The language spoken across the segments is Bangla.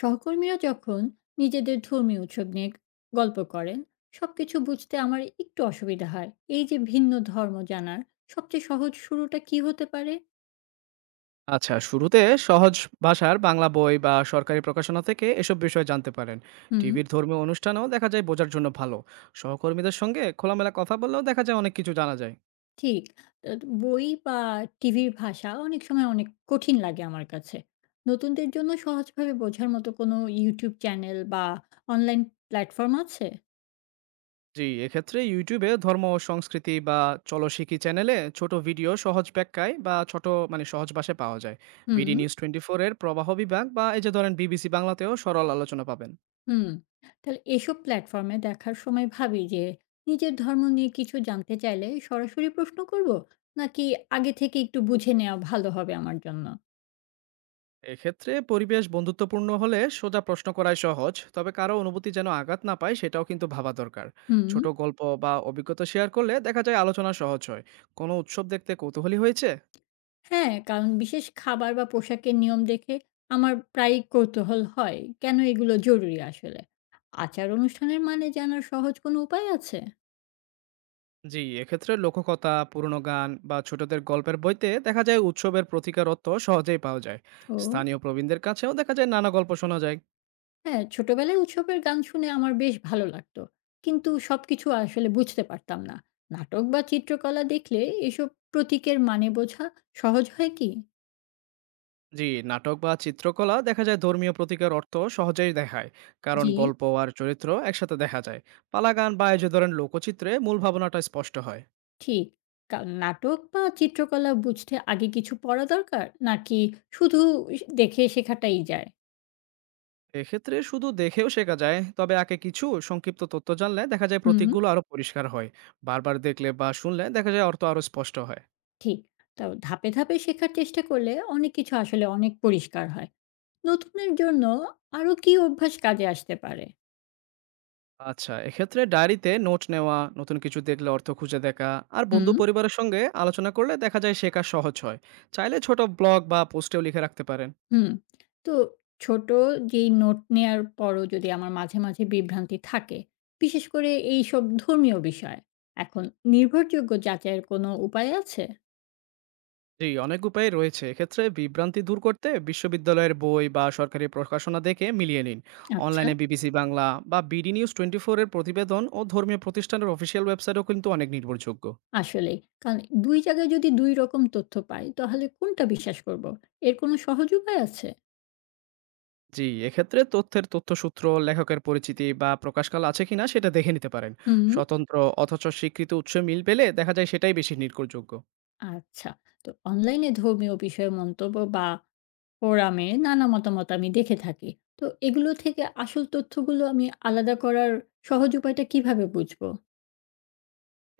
সহকর্মীরা যখন নিজেদের ধর্মীয় উৎসব নিয়ে গল্প করেন, সবকিছু বুঝতে আমার একটু অসুবিধা হয়। এই যে ভিন্ন ধর্ম জানার সবচেয়ে সহজ শুরুটা কি হতে পারে? আচ্ছা, শুরুতে সহজ ভাষার বাংলা বই বা সরকারি প্রকাশনা থেকে এসব বিষয় জানতে পারেন। হুম। টিভির ধর্মীয় অনুষ্ঠানেও দেখা যায় বোঝার জন্য ভালো। সহকর্মীদের সঙ্গে খোলামেলা কথা বললেও দেখা যায় অনেক কিছু জানা যায়। ঠিক। বই বা টিভির ভাষা অনেক সময় অনেক কঠিন লাগে আমার কাছে। নতুনদের জন্য সহজভাবে বোঝার মতো কোনো ইউটিউব চ্যানেল বা অনলাইন প্ল্যাটফর্ম আছে? জি, এক্ষেত্রে YouTube এ ধর্ম ও সংস্কৃতি বা চলো শিখি চ্যানেলে ছোট ভিডিও সহজ ব্যাখ্যায় বা ছোট মানে সহজ ভাষায় পাওয়া যায়। হুম। বিডি নিউজ 24 এর প্রবাহ বিভাগ বা এই যে ধরেন BBC বাংলাতেও সরল আলোচনা পাবেন। হুম। তাহলে এসব প্ল্যাটফর্মে দেখার সময় ভাবি যে, নিজের ধর্ম নিয়ে কিছু জানতে চাইলে সরাসরি প্রশ্ন করব, নাকি আগে থেকে একটু বুঝে নেওয়া ভালো হবে আমার জন্য? এক্ষেত্রে পরিবেশ বন্ধুত্বপূর্ণ হলে সোজা প্রশ্ন করাই সহজ, তবে কারো অনুভূতি যেন আঘাত না পায় সেটাও কিন্তু ভাবা দরকার। হুম। ছোট গল্প বা অভিজ্ঞতা শেয়ার করলে দেখা যায় আলোচনা সহজ হয়। কোনো উৎসব দেখতে কৌতূহলী হয়েছে? হ্যাঁ, কারণ বিশেষ খাবার বা পোশাকের নিয়ম দেখে আমার প্রায় কৌতূহল হয় কেন এগুলো জরুরি আসলে। আচার অনুষ্ঠানের মানে জানার সহজ কোনো উপায় আছে? জি, এক্ষেত্রে লোককথা, পুরনো গান বা ছোটদের গল্পের বইতে দেখা যায় উৎসবের প্রতিকারত্ব সহজেই পাওয়া যায়। ও। স্থানীয় প্রবীণদের কাছেও দেখা যায় নানা গল্প শোনা যায়। হ্যাঁ, ছোটবেলায় উৎসবের গান শুনে আমার বেশ ভালো লাগতো। কিন্তু সবকিছু আসলে বুঝতে পারতাম না। নাটক বা চিত্রকলা দেখলে এসব প্রতীকের মানে বোঝা সহজ হয় কি? জি, নাটক বা চিত্রকলা দেখা যায় ধর্মীয় প্রতীকের অর্থ সহজেই দেখায়, কারণ জি। গল্প আর চরিত্র একসাথে দেখা যায়। পালা গান বা এই যে ধরেন লোকচিত্রে মূল ভাবনাটা স্পষ্ট হয়। ঠিক। কা নাটক বা চিত্রকলা বুঝতে আগে কিছু পড়া দরকার? নাকি শুধু দেখে শেখাটাই যায়? এক্ষেত্রে শুধু দেখেও শেখা যায়, তবে আগে কিছু সংক্ষিপ্ত তথ্য জানলে দেখা যায় হুম। প্রতীকগুলো আরো পরিষ্কার হয়। বারবার দেখলে বা শুনলে দেখা যায় অর্থ আরো স্পষ্ট হয়। ঠিক। তো ধাপে ধাপে শেখার চেষ্টা করলে অনেক কিছু আসলে অনেক পরিষ্কার হয়। নতুনের জন্য আরো কি অভ্যাস কাজে আসতে পারে? আচ্ছা, এক্ষেত্রে ডায়েরিতে নোট নেওয়া, নতুন কিছু দেখলে অর্থ খুঁজে দেখা, আর বন্ধু হুম। পরিবারের সঙ্গে আলোচনা করলে দেখা যায় শেখা সহজ হয়। চাইলে ছোট ব্লগ বা পোস্টেও লিখে রাখতে পারেন। হুম। তো ছোট যেই নোট নেয়ার পরও যদি আমার মাঝে মাঝে বিভ্রান্তি থাকে, বিশেষ করে এইসব ধর্মীয় বিষয়, এখন নির্ভরযোগ্য যাচাইয়ের কোনো উপায় আছে? জি, অনেক উপায় রয়েছে। এক্ষেত্রে বিভ্রান্তি দূর করতে বিশ্ববিদ্যালয়ের বই বা সরকারি প্রকাশনা দেখে মিলিয়ে নিন। আচ্ছা। অনলাইনে বিবিসি বাংলা বা বিডি নিউজ টোয়েন্টি ফোরের প্রতিবেদন ও ধর্মীয় প্রতিষ্ঠানের অফিসিয়াল ওয়েবসাইটও কিন্তু অনেক নির্ভরযোগ্য। আসলেই। কারণ ২ জায়গায় যদি ২ রকম তথ্য পাই, তাহলে কোনটা বিশ্বাস করব? এর কোনো সহজ উপায় আছে? জি, এক্ষেত্রে তথ্যের তথ্যসূত্র, লেখকের পরিচিতি বা প্রকাশকাল আছে কিনা সেটা দেখে নিতে পারেন। হুম। স্বতন্ত্র অথচ স্বীকৃত উৎস মিল পেলে দেখা যায় সেটাই বেশি নির্ভরযোগ্য। আচ্ছা। তো অনলাইনে ধর্মীয় বিষয়ে মন্তব্য বা ফোরামে নানা মতামত আমি দেখে থাকি। তো এগুলো থেকে আসল তথ্যগুলো আমি আলাদা করার সহজ উপায়টা কিভাবে বুঝব?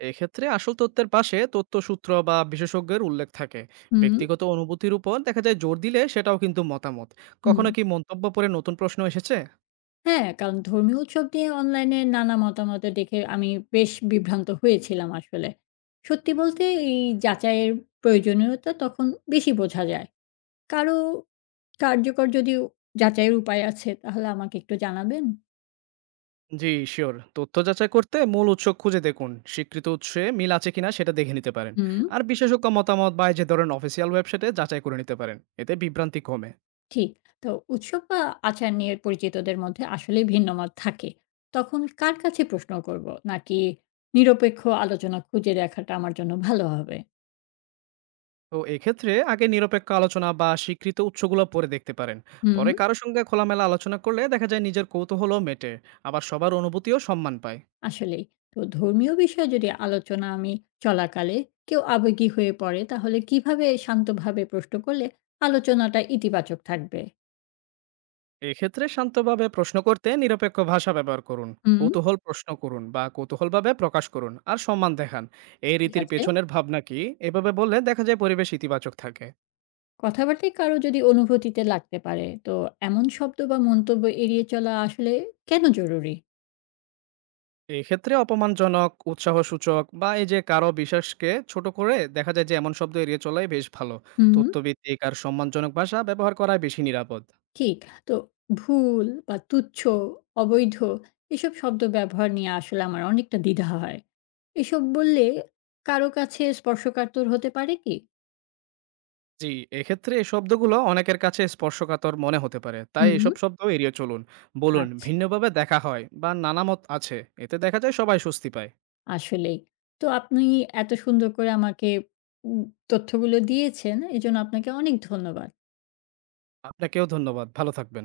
এক্ষেত্রে আসল তথ্যের পাশে তথ্যসূত্র বা বিশেষজ্ঞের উল্লেখ থাকে। হুম। ব্যক্তিগত অনুভূতির উপর দেখা যায় জোর দিলে সেটাও কিন্তু মতামত। হুম। কখনো কি মন্তব্য পড়ে নতুন প্রশ্ন এসেছে? হ্যাঁ, কারণ ধর্মীয় উৎসব নিয়ে অনলাইনে নানা মতামত দেখে আমি বেশ বিভ্রান্ত হয়েছিলাম আসলে। সত্যি বলতে এই যাচাইয়ের প্রয়োজনীয়তা তখন বেশি বোঝা যায়। কারো কার্যকর যদি যাচাইয়ের উপায় আছে তাহলে আমাকে একটু জানাবেন? জি শিওর, তথ্য যাচাই করতে মূল উৎস খুঁজে দেখুন, স্বীকৃত উৎসে মিল আছে কিনা সেটা দেখে নিতে পারেন। হুম। আর বিশেষজ্ঞ মতামত বা এই যে ধরেন অফিসিয়াল ওয়েবসাইটে যাচাই করে নিতে পারেন, এতে বিভ্রান্তি কমে। ঠিক। তো উৎসব বা আচার নিয়ে পরিচিতদের মধ্যে আসলেই ভিন্ন মত থাকে। তখন কার কাছে প্রশ্ন করব? নাকি নিরপেক্ষ আলোচনা খুঁজে দেখাটা আমার জন্য ভালো হবে? তো এক্ষেত্রে আগে নিরপেক্ষ আলোচনা বা স্বীকৃত উৎসগুলো পড়ে দেখতে পারেন। হুম। পরে কারো সঙ্গে খোলামেলা আলোচনা করলে দেখা যায় নিজের কৌতূহলও মেটে, আবার সবার অনুভূতিও সম্মান পায়। আসলেই। তো ধর্মীয় বিষয়ে যদি আলোচনা আমি চলাকালে কেউ আবেগী হয়ে পড়ে, তাহলে কিভাবে শান্তভাবে প্রশ্ন করলে আলোচনাটা ইতিবাচক থাকবে? এক্ষেত্রে শান্তভাবে প্রশ্ন করতে নিরপেক্ষ ভাষা ব্যবহার করুন। হুম। কৌতূহল প্রশ্ন করুন বা কৌতূহলভাবে প্রকাশ করুন আর সম্মান দেখান। এই ঠিক রীতির আছে। পেছনের ভাবনা কি? এভাবে বললে দেখা যায় পরিবেশ ইতিবাচক থাকে। কথাবার্তায় কারো যদি অনুভূতিতে লাগতে পারে, তো এমন শব্দ বা মন্তব্য এড়িয়ে চলা আসলে কেন জরুরি? এক্ষেত্রে অপমানজনক, উৎসাহসূচক বা এই যে কারো বিশ্বাসকে ছোট করে দেখা যায় যে, এমন শব্দ এড়িয়ে চলাই বেশ ভালো। হুম। তথ্যভিত্তিক আর সম্মানজনক ভাষা ব্যবহার করাই বেশি নিরাপদ। ঠিক। তো ভুল বা তুচ্ছ, অবৈধ এসব শব্দ ব্যবহার নিয়ে আসলে আমার অনেকটা দ্বিধা হয়। এসব বললে কারো কাছে স্পর্শকাতর হতে পারে কি? জি, এক্ষেত্রে এই শব্দগুলো অনেকের কাছে স্পর্শকাতর মনে হতে পারে। তাই হুম। এসব শব্দ এড়িয়ে চলুন। বলুন, আচ্ছা। ভিন্নভাবে দেখা হয় বা নানা মত আছে। এতে দেখা যায় সবাই স্বস্তি পায়। আসলেই। তো আপনি এত সুন্দর করে আমাকে উম তথ্যগুলো দিয়েছেন। এজন্য আপনাকে অনেক ধন্যবাদ। আপনাকেও ধন্যবাদ। ভালো থাকবেন।